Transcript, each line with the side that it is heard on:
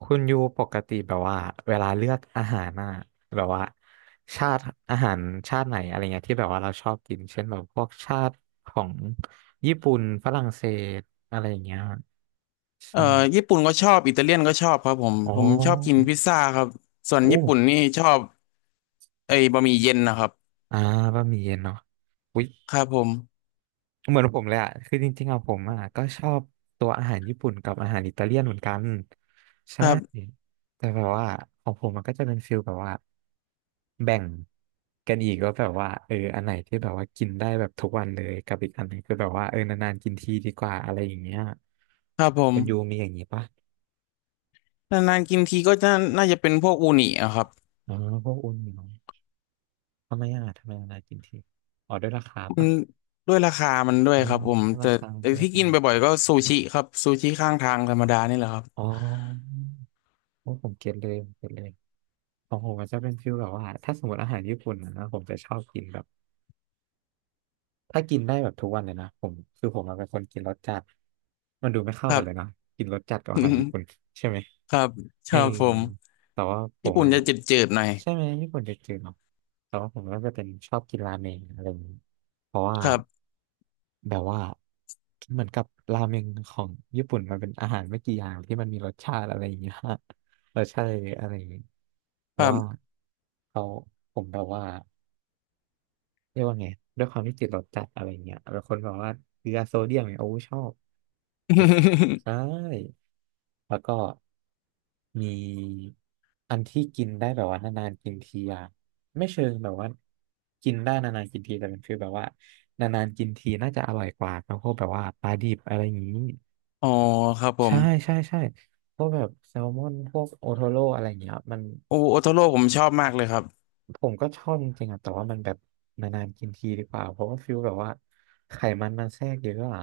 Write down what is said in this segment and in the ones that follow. right: คุณยูปกติแบบว่าเวลาเลือกอาหารน่ะแบบว่าชาติอาหารชาติไหนอะไรเงี้ยที่แบบว่าเราชอบกินเช่นแบบพวกชาติของญี่ปุ่นฝรั่งเศสอะไรอย่างเงี้ย
left: เอ่อ
right: ใช่
left: ญี่ปุ่นก็ชอบอิตาเลียนก็ชอบครับ
right: อ๋อ
left: ผมชอบกินพิซซ่าครับส่วน
right: โอ้
left: ญี่ปุ่นนี่ชอบไอ้บะหมี่เย็นนะครับ
right: อ่าบะหมี่เย็นเนาะอุ๊ย
left: ครับผม
right: เหมือนผมเลยอ่ะคือจริงๆอะผมอ่ะก็ชอบตัวอาหารญี่ปุ่นกับอาหารอิตาเลียนเหมือนกัน
left: ค
right: ใช่
left: รับ
right: แต่แบบว่าของผมมันก็จะเป็นฟิลแบบว่าแบ่งกันอีกว่าแบบว่าเอออันไหนที่แบบว่ากินได้แบบทุกวันเลยกับอีกอันหนึงคือแบบว่าเออนานๆกินทีดีกว่าอะไรอย่างเงี้ย
left: ครับผม
right: คุณยูมีอย่างงี้ปะ
left: นานๆกินทีก็น่าจะเป็นพวกอูนิอะครับ
right: อ๋อพวกอุ่นเนาะทำไมอ่ะทำไมนานๆกินทีอ๋อด้วยราคา
left: มั
right: ปะ
left: นด้วยราคามันด้วย
right: อ๋อ
left: ครับผม
right: ราคา
left: แต่
right: ด้วย
left: ที่
right: ทำ
left: กิน
right: ไม
left: บ่อยๆก็ซูชิครับซูชิข้างทางธรรมดานี่แหละครับ
right: อ๋อโอ้ผมเก็ตเลยผมเก็ตเลย ของผมมันจะเป็นฟิลแบบว่าถ้าสมมติอาหารญี่ปุ่นนะผมจะชอบกินแบบ ถ้ากินได้แบบทุกวันเลยนะผมคือผมอะเป็นคนกินรสจัดมันดูไม่เข้า
left: ครั
right: กัน
left: บ
right: เลยเนาะกินรสจัดกับอาหารญี่ ปุ่นใช่ไหม
left: ครับค
right: เออ
left: รับผม
right: แต่ว่าผ
left: ญี่
right: ม
left: ปุ่น
right: อ่ะ
left: จะจืดๆหน่อย
right: ใช่ไหมญี่ปุ่นจะจืดเนาะแต่ว่าผมก็จะเป็นชอบกินราเมงอะไรอย่างนี้เพราะว่า
left: ครับ
right: แบบว่าเหมือนกับราเมงของญี่ปุ่นมันเป็นอาหารไม่กี่อย่างที่มันมีรสชาติอะไรอย่างเงี้ย รสชาติอะไรอย่างเงี้ยเพ
left: ค
right: ราะ
left: รับ
right: ว่าเขาผมแบบว่า เรียกว่าไงด้วยความที่ติดรสจัดอะไรเงี้ยแล้วคนบอกว่าเกลือโซเดียมเนี่ยโอ้ชอบสุด ๆใช่แล้วก็มีอันที่กินได้แบบว่านานๆกินทีอะไม่เชิงแบบว่ากินได้นานๆกินทีแต่มันคือแบบว่านานๆกินทีน่าจะอร่อยกว่าครับพวกแบบว่าปลาดิบอะไรอย่างนี้
left: อ๋อครับผ
right: ใช่
left: ม
right: ใช่ใช่พวกแบบแซลมอนพวกโอโทโร่อะไรอย่างเงี้ยมัน
left: โอโอโทโร่ผมชอบมากเลยครับ
right: ผมก็ชอบจริงๆอะแต่ว่ามันแบบนานๆกินทีดีกว่า เพราะว่าฟิลแบบว่าไขมันมันแทรกเยอะอะ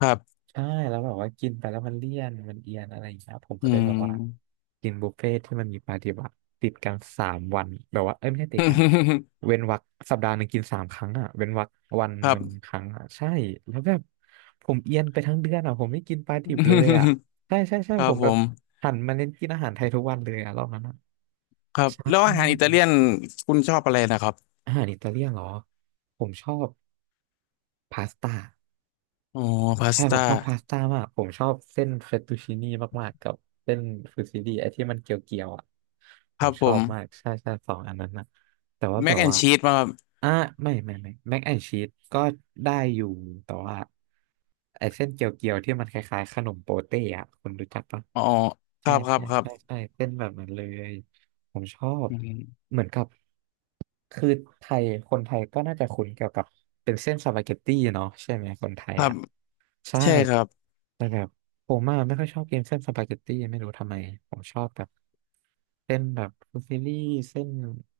left: ครับ
right: ใช่แล้วแบบว่ากินไปแล้วมันเลี่ยนมันเอียนอะไรอย่างเงี้ยผม
left: อื
right: เคยแบบว่า
left: ม
right: กินบุฟเฟ่ที่มันมีปาฏิบัติติดกันสามวันแบบว่าเอ้ยไม่ใช่ติดกันเว้นวรรคสัปดาห์หนึ่งกินสามครั้งอ่ะ เว้นวรรควัน
left: ค
right: ห
left: รั
right: นึ่งค
left: บ
right: รั้งอ่ะใช่แล้วแบบผมเอียนไปทั้งเดือนอ่ะผมไม่กินปลาดิบเลยอ่ะใช่ใช่ใช่
left: ครั
right: ผ
left: บ
right: ม
left: ผ
right: แบบ
left: ม
right: หันมาเน้นกินอาหารไทยทุกวันเลยอ่ะรอบนั้นอะ
left: ครับ
right: ใช่
left: แล้วอาหารอิตาเลียนคุณชอบอะไรนะครับ
right: อาหารอิตาเลียนเหรอผมชอบพาสต้า
left: อ๋อพา
right: ใช่
left: ส
right: ผ
left: ต้า
right: มชอบพาสต้ามากผมชอบเส้นเฟตตูชินี่มากๆกับเส้นฟูซิลี่ไอ้ที่มันเกลียวๆอ่ะผ
left: ครั
right: ม
left: บ
right: ช
left: ผ
right: อ
left: ม
right: บมากใช่ใช่สองอันนั้นนะแต่ว่า
left: แม
right: แบ
left: ก
right: บ
left: แอน
right: ว่า
left: ชีสมาครับ
right: อ่ะไม่ไม่ไม่แม็กแอนชีสก็ได้อยู่แต่ว่าไอ้เส้นเกลียวๆที่มันคล้ายๆขนมโปเต้อะคุณรู้จักปะ
left: อ๋อค
right: ใช่
left: รับครับ
right: ใช่
left: ครับ
right: ใช่ใช่เป็นแบบนั้นเลยผมชอบ
left: อืม
right: เหมือนกับคือไทยคนไทยก็น่าจะคุ้นเกี่ยวกับเป็นเส้นสปาเกตตี้เนาะใช่ไหมคนไท
left: ค
right: ย
left: รับ
right: อ่ะ ใช่
left: ใช่ครับ
right: แต่แบบผมอะไม่ค่อยชอบกินเส้นสปาเกตตี้ไม่รู้ทำไมผมชอบแบบเส้นแบบฟูซิลี่เส้น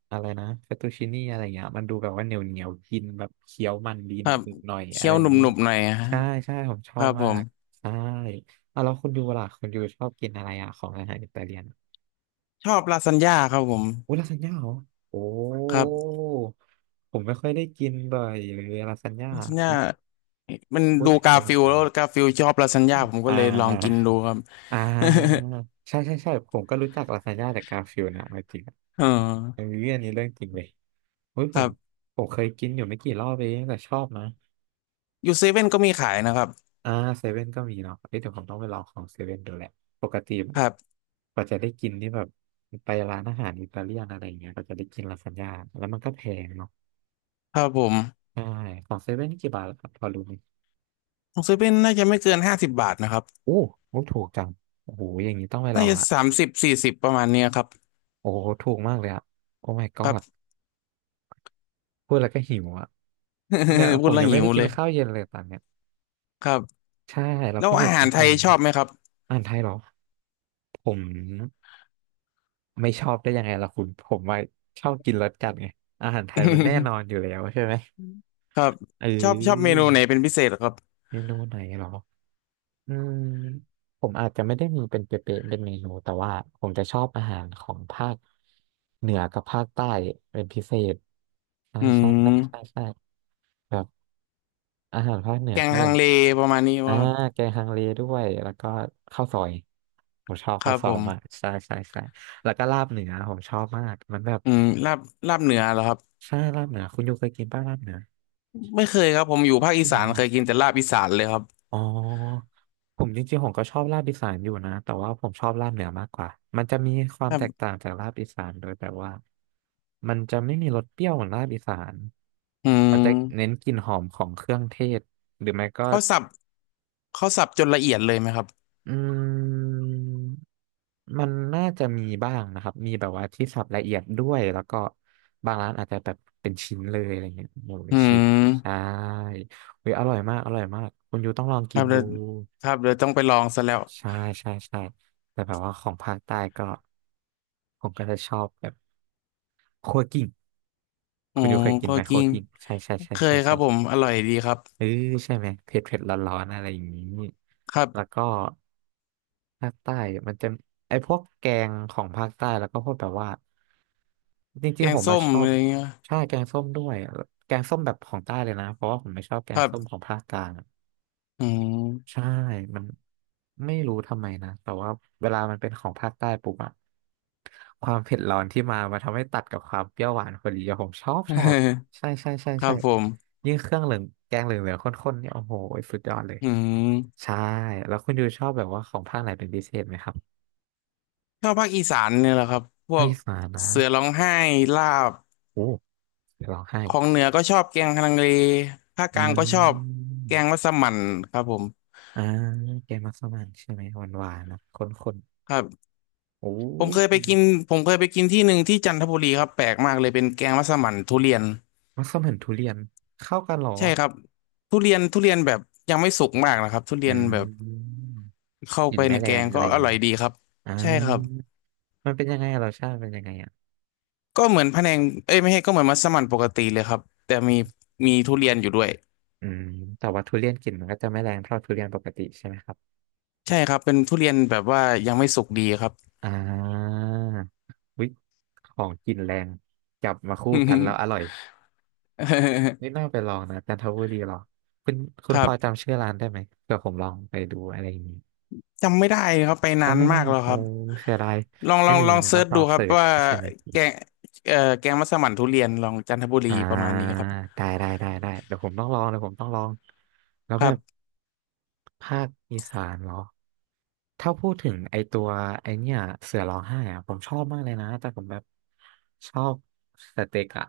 right: อะไรนะเฟตตูชินี่อะไรเงี้ยมันดูแบบว่าเหนียวเหนียวกินแบบเคี้ยวมันดี
left: ค
right: หนึ
left: รั
right: บ
left: บ
right: หนึบหน่อยอะ
left: เคี้ย
right: ไร
left: ว
right: อ
left: หน
right: ย่างนี้
left: ุบๆหน่อยฮะ
right: ใช่ใช่ผมช
left: ค
right: อ
left: รั
right: บ
left: บผ
right: มา
left: ม
right: กใช่อ่ะแล้วคุณยูล่ะคุณยูชอบกินอะไรอ่ะของอาหารอิตาเลียน
left: ชอบลาซานญ่าครับผม
right: อุ้ยลาซานญ่าเหรอโอ้
left: ครับ
right: ผมไม่ค่อยได้กินบ่อยเลยลาซานญ่า
left: ลาซานญ่า
right: อุ๊ย
left: มัน
right: พูด
left: ดู
right: ถึงไป
left: กา
right: อยา
left: ฟิ
right: ก
left: ล
right: ล
left: แล้
right: อ
left: ว
right: ง
left: กาฟิลชอบลาซานญ่าผม
right: อ่
left: ก็เลยลองกิน
right: า
left: ดูครับ
right: อ่าใช่ใช่ใช่ผมก็รู้จักลาซานญ่าจากกาฟิลด์นะเอาจริงอะ
left: เอ๋อ
right: อันนี้อันนี้เรื่องจริงเลยเฮ้ย
left: ค
right: ผ
left: รั
right: ม
left: บ
right: เคยกินอยู่ไม่กี่รอบเองแต่ชอบนะ
left: อยู่เซเว่นก็มีขายนะครับ
right: อ่าเซเว่นก็มีเนาะเอ้ยเดี๋ยวผมต้องไปลองของเซเว่นดูแหละปกติแบ
left: ค
right: บ
left: รับ
right: กว่าจะได้กินนี่แบบไปร้านอาหารอิตาเลียนอะไรอย่างเงี้ยก็จะได้กินลาซานญ่าแล้วมันก็แพงเนาะ
left: ครับผม
right: ใช่ของเซเว่นนี่กี่บาทล่ะครับพอรู้ไหม
left: ของเซเว่นน่าจะไม่เกิน50 บาทนะครับ
right: โอ้โหถูกจังโอ้โหอย่างนี้ต้องไปล
left: น่า
right: อง
left: จะ
right: ละ
left: 30 40ประมาณเนี้ยครับ
right: โอ้โหถูกมากเลยอะโอ้ my
left: ครับ
right: god พูดแล้วก็หิวอ่ะเนี่ย
left: พู
right: ผ
left: ด
right: ม
left: แล้ว
right: ยัง
left: หิ
right: ไม่ได้
left: ว
right: กิ
left: เล
right: น
left: ย
right: ข้าวเย็นเลยตอนเนี้ย
left: ครับ
right: ใช่เลา
left: แล้
right: คุ
left: ว
right: ณอ
left: อา
right: ยู่
left: หา
right: กิ
left: ร
right: น
left: ไท
right: ข้าว
left: ย
right: เย็น
left: ช
right: ไหม
left: อบไหมครับ
right: อาหารไทยเหรอผมไม่ชอบได้ยังไงล่ะคุณผมว่าชอบกินรสจัดไงอาหารไทยมันแน่นอนอยู่แล้วใช่ไหม
left: ครับ
right: เอ
left: ชอบชอบเม
right: อ
left: นูไหนเป็นพิเศษเหรอครับ
right: เมนูไหนเหรออืมผมอาจจะไม่ได้มีเป็นเป๊ะๆเป็นเมนูแต่ว่าผมจะชอบอาหารของภาคเหนือกับภาคใต้เป็นพิเศษใช่
left: อื
right: ใช่ใช่ใช่
left: ม
right: ใช่แบบอาหารภาคเหนือ
left: แกง
right: ก็
left: ฮั
right: แบ
left: ง
right: บ
left: เลประมาณนี้
right: อ่า
left: ว่าครับ
right: แกงฮังเลด้วยแล้วก็ข้าวซอยผมชอบ
left: ค
right: ข้า
left: รั
right: ว
left: บ
right: ซ
left: ผ
right: อย
left: ม
right: มากใช่ใช่ใช่แล้วก็ลาบเหนือผมชอบมากมันแบบ
left: อืมลาบลาบเหนือเหรอครับ
right: ใช่ลาบเหนือคุณยูเคยกินป้าลาบเหนือ
left: ไม่เคยครับผมอยู่ภาคอี
right: อ
left: สา
right: ม
left: นเคยกิ
right: อ
left: นแต่ลาบอีสานเลยครับ
right: อ๋อผมจริงๆผมก็ชอบลาบอีสานอยู่นะแต่ว่าผมชอบลาบเหนือมากกว่ามันจะมีควา
left: ค
right: ม
left: รั
right: แตกต่า
left: บ
right: งจากลาบอีสานโดยแบบว่ามันจะไม่มีรสเปรี้ยวเหมือนลาบอีสาน
left: อื
right: มัน
left: ม
right: จะเน้นกลิ่นหอมของเครื่องเทศหรือไม่ก็
left: เขาสับเขาสับจนละเอียดเลยไหมครับ
right: อืม มันน่าจะมีบ้างนะครับมีแบบว่าที่สับละเอียดด้วยแล้วก็บางร้านอาจจะแบบเป็นชิ้นเลยอะไรเงี้ยหมูเป็
left: อื
right: นชิ้นใช่
left: ม
right: เฮ้ยอร่อยมากอร่อยมาก คุณยูต้องลอง
left: ค
right: กิ
left: รั
right: น
left: บเดี๋
right: ดู
left: ยวครับเดี๋ยวต้องไปลองซะแล้ว
right: ใช่ใช่ใช่แต่แบบว่าของภาคใต้ก็ผมก็จะชอบแบบคั่วกลิ้ง
left: อ๋อ
right: คุณยูเคยกิน
left: ก็
right: ไหม
left: จิ
right: คั่ว
left: น
right: กลิ้งใช่ใช่ใช่
left: เค
right: ใช่
left: ยครั
right: ใช่
left: บผมอร่อยดีครับ
right: เออใช่ไหมเผ็ดเผ็ดร้อนๆอะไรอย่างนี้
left: ครับ
right: แล้วก็ภาคใต้มันจะไอพวกแกงของภาคใต้แล้วก็พวกแบบว่าจ
left: แก
right: ริงๆผ
left: ง
right: ม
left: ส้
right: มา
left: ม
right: ชอ
left: อะ
right: บ
left: ไรเงี้ย
right: ใช่แกงส้มด้วยแกงส้มแบบของใต้เลยนะเพราะว่าผมไม่ชอบแก
left: ค
right: ง
left: รั
right: ส้มข
left: บ
right: องภาคกลาง
left: อืม
right: ใช่ มันไม่รู้ทำไมนะแต่ว่าเวลามันเป็นของภาคใต้ปุ๊บอะความเผ็ดร้อนที่มาทำให้ตัดกับความเปรี้ยวหวานพอดีอะผมชอบ ใช่ใช่ใช่
left: ครั
right: ใช่
left: บผม
right: ยิ่งเครื่องเหลืองแกงเหลืองเหลืองข้นๆเนี่ยโอ้โหสุดยอดเลย
left: อืม
right: ใช่ แล้วคุณยูชอบแบบว่าของภาคไหนเป็นพิเศษไหมครับ
left: ชอบภาคอีสานเนี่ยแหละครับพว
right: ภาค
left: ก
right: อีสานนะ
left: เสือร้องไห้ลาบ
right: โอ้เดี๋ยวร้องไห้
left: ของเหนือก็ชอบแกงฮังเลภาค
right: อื
left: กลางก็ชอบแกงมั
right: ม
left: สมั่นครับผม
right: อ่าแกงมัสมั่นใช่ไหมหวานๆนะข้น
left: ครับ
right: ๆ โอ้
left: ผม
right: ย
left: เคยไปกินเคยไปกินที่หนึ่งที่จันทบุรีครับแปลกมากเลยเป็นแกงมัสมั่นทุเรียน
right: มัสมั่นทุเรียนเข้ากันเหรอ
left: ใช่ครับทุเรียนแบบยังไม่สุกมากนะครับทุ
right: อื
left: เรียนแบบ
right: ม
left: เข้า
right: กลิ่
left: ไป
right: นไม่
left: ใน
right: แร
left: แก
right: ง
left: ง
right: อะ
left: ก็
right: ไรอ
left: อ
right: ย่าง
left: ร่อ
right: นี้
left: ยดีครับ
right: อ่า
left: ใช่ครับ
right: มันเป็นยังไงอะรสชาติเป็นยังไงอ่ะ
left: ก็เหมือนพะแนงเอ้ยไม่ใช่ก็เหมือนมัสมั่นปกติเลยครับแต่มีทุเรียนอยู่ด้วย
right: อืมแต่ว่าทุเรียนกลิ่นมันก็จะไม่แรงเท่าทุเรียนปกติใช่ไหมครับ
left: ใช่ครับเป็นทุเรียนแบบว่ายังไม่สุกดีครับ
right: อ่าวิของกินแรงจับมาคู่กันแล้วอร่อย นี่น่าไปลองนะจันทบุรีหรอคุณคุ
left: ค
right: ณพ
left: รั
right: อ
left: บ
right: จำชื่อร้านได้ไหมเผื่อผมลองไปดูอะไรอย่างนี้
left: จำไม่ได้ครับไปนา
right: จำ
left: น
right: ไม่ได้
left: มากแล้ว
right: โอ้
left: ครับ
right: เสียดาย
left: ลอง
right: งั้นอย่าง
left: ลอ
right: นี้
left: ง
right: เดี๋ยว
left: เซิ
right: ต้อ
left: ร์
right: ง
left: ช
right: ลอ
left: ดู
right: ง
left: ครั
right: เสิ
left: บ
right: ร์ช
left: ว่า
right: ใช่ไหม
left: แกงแกงมัสมั่นทุเรียนลองจันทบุรี
right: อ่
left: ประมาณ
right: า
left: นี้ครับ
right: ได้ได้ได้ได้เดี๋ยวผมต้องลองเดี๋ยวผมต้องลองแล้ว
left: ค
right: แบ
left: รั
right: บ
left: บ
right: ภาคอีสานเหรอถ้าพูดถึงไอตัวไอเนี่ยเสือร้องไห้อะผมชอบมากเลยนะ แต่ผมแบบชอบสเต็กอะ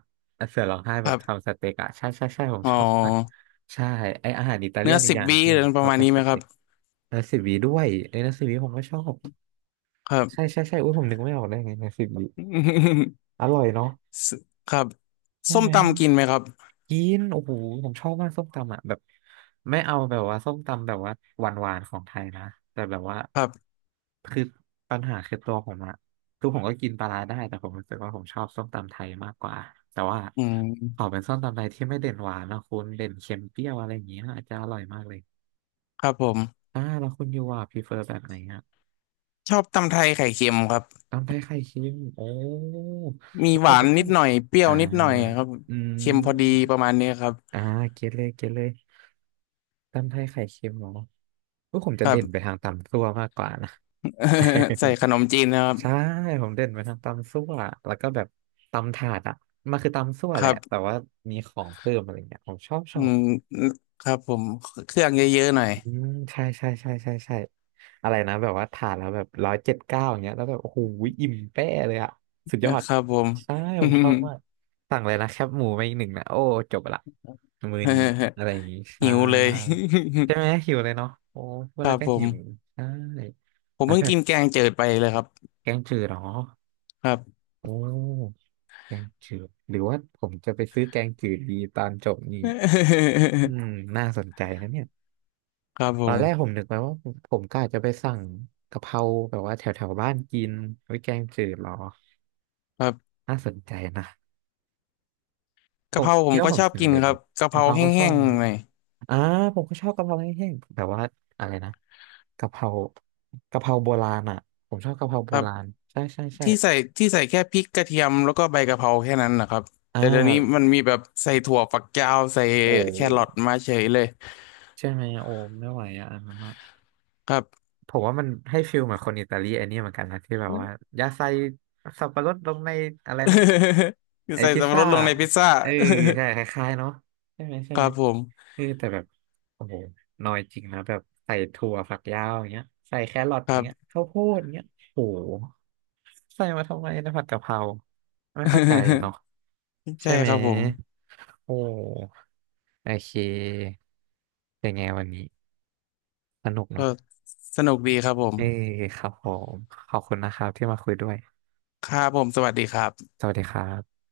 right: เสือร้องไห้
left: ค
right: แบบ
left: รับ
right: ทำสเต็กอะใช่ใช่ใช่ ผม
left: อ๋
right: ชอบมาก
left: อ
right: ใช่ไออาหารอิตาเลี
left: เนื้
right: ย
left: อ
right: นอีก
left: สิ
right: อ
left: บ
right: ย่างห
left: วิ
right: นึ่งที่
left: อะ
right: ผ
left: ไร
right: ม
left: อป
right: ชอ
left: ระ
right: บ
left: มาณ
right: ก็
left: นี้
right: ส
left: ไหมค
right: เต็
left: รับ
right: กนาซิบีด้วยไอนาซิบีผมก็ชอบ
left: ครับ
right: ใช่ใช่ใช่อุ้ยผมนึกไม่ออกได้ไงนาซิบี อร่อยเนาะ
left: สครับ
right: ใช่
left: ส้ม
right: ไหม
left: ตำกินไหมครับ
right: กินโอ้โหผมชอบมากส้มตำอ่ะแบบไม่เอาแบบว่าส้มตำแบบว่าหวานๆของไทยนะแต่แบบว่า
left: ครับ
right: คือปัญหาคือตัวผมอะคือผมก็กินปลาร้าได้แต่ผมรู้สึกว่าผมชอบส้มตำไทยมากกว่าแต่ว่า
left: อื
right: ขอ
left: ม
right: เป็นส้มตำไทยที่ไม่เด่นหวานนะคุณเด่นเค็มเปรี้ยวอะไรอย่างเงี้ยอาจจะอร่อยมากเลย
left: ครับผม
right: แล้วคุณยูอ่ะพรีเฟอร์แบบไหนอะ
left: ชอบตำไทยไข่เค็มครับ
right: ตำไทยไข่เค็มโอ้
left: มี
right: แล้ว
left: ห
right: ผ
left: วา
right: ม
left: น
right: ก็ต้
left: นิ
right: อง
left: ดหน่อยเปรี้ย
right: อ่า
left: วนิดหน่อยครับ
right: อืม
left: เค็มพอดีประมาณนี้ครับ
right: อ่าเก็ตเลยเก็ตเลยตำไทยไข่เค็มเหรอพวกผมจะ
left: ครั
right: เด่
left: บ
right: นไปทางตำซั่วมากกว่านะ
left: ใส่ขนมจีนนะครับ
right: ใช่ผมเด่นไปทางตำซั่วแล้วก็แบบตำถาดอ่ะมันคือตำซั่ว
left: ค
right: แห
left: รั
right: ละ
left: บ
right: แต่ว่ามีของเพิ่มอะไรเงี้ยผมชอบช
left: อื
right: อบ
left: มครับผมเครื่องเยอะๆหน่อย
right: อืมใช่ใช่ใช่ใช่ใช่อะไรนะแบบว่าทานแล้วแบบ179อย่างเงี้ยแล้วแบบโอ้โหอิ่มแป้เลยอะสุดยอด
left: ครับผม
right: ใช่ผมชอบมากสั่งเลยนะแคบหมูมาอีกหนึ่งนะโอ้จบละมือนี้อะไรอย่างงี้ ใช่
left: หิวเลย
right: ใช่ไหมหิวเลยเนาะโอ้พู
left: ค
right: ดแล้
left: รั
right: ว
left: บ
right: ก็
left: ผ
right: หิว
left: ม
right: ใช่
left: ผม
right: แล้ว
left: เพิ่ง
right: แบบ
left: กินแกงจืดไปเลยครับ
right: แกงจืดเหรอ
left: ครับ
right: โอ้แกงจืดหรือว่าผมจะไปซื้อแกงจืดดีตอนจบนี่อื มน่าสนใจนะเนี่ย
left: ครับผ
right: ตอนแรกผ
left: ม
right: มนึกไว้ว่าผมก็อาจจะไปสั่งกะเพราแบบว่าแถวแถวบ้านกินไว้แกงจืดหรอ
left: ครับ
right: น่าสนใจนะผ
left: กะเพ
right: ม
left: ราผ
right: คิด
left: ม
right: ว่า
left: ก็
right: ผ
left: ช
right: ม
left: อบ
right: กิน
left: กิน
right: เลย
left: ครับกะเพ
right: กะ
left: รา
right: เพราก็ชอ
left: แห้
right: บ
left: ง
right: นะ
left: ๆหน่อย
right: อ่าผมก็ชอบกะเพราแห้งๆแบบว่าอะไรนะกะเพรากะเพราโบราณอ่ะผมชอบกะเพรา
left: ค
right: โบ
left: รับ
right: ราณใช่ใช่ใช่
left: ที่ใส่ที่ใส่แค่พริกกระเทียมแล้วก็ใบกะเพราแค่นั้นนะครับ
right: อ่า
left: แต่เดี๋ยวนี้มันมีแบบใส่ถั่วฝักยาวใส่
right: โอ้
left: แครอทมาเฉยเลย
right: ใช่ไหมโอ้ไม่ไหวอ่ะอันนั้นอะ
left: ครับ
right: ผมว่ามันให้ฟิลเหมือนคนอิตาลีไอันนี้เหมือนกันนะที่แบบว่ายาใส่สับปะรดลงในอะไรนะ
left: คือ
right: ไอ
left: ใส่
right: พิซ
left: สับปะร
right: ซ่า
left: ดลงในพิซซ่า
right: เออใช่คล้ายๆเนาะใช่ไหม ใช่
left: ค
right: ไห
left: รั
right: ม
left: บผม
right: เออแต่แบบโอ้โหน้อยจริงนะแบบใส่ถั่วฝักยาวอย่างเงี้ยใส่แครอท
left: ค
right: อ
left: รั
right: ย่าง
left: บ
right: เงี้ยข้าวโพดอย่างเงี้ยโอ้โหใส่มาทำไมนะผัดกะเพราไม่เข้าใจเนาะ
left: ใช่
right: ใช่ไหม
left: ครับผม
right: โอ้โอเคเป็นไงวันนี้สนุก
left: ก็
right: เนาะ
left: สนุกดีครับผม
right: เออครับผมขอบคุณนะครับที่มาคุยด้วย
left: ครับผมสวัสดีครับ
right: สวัสดีครับ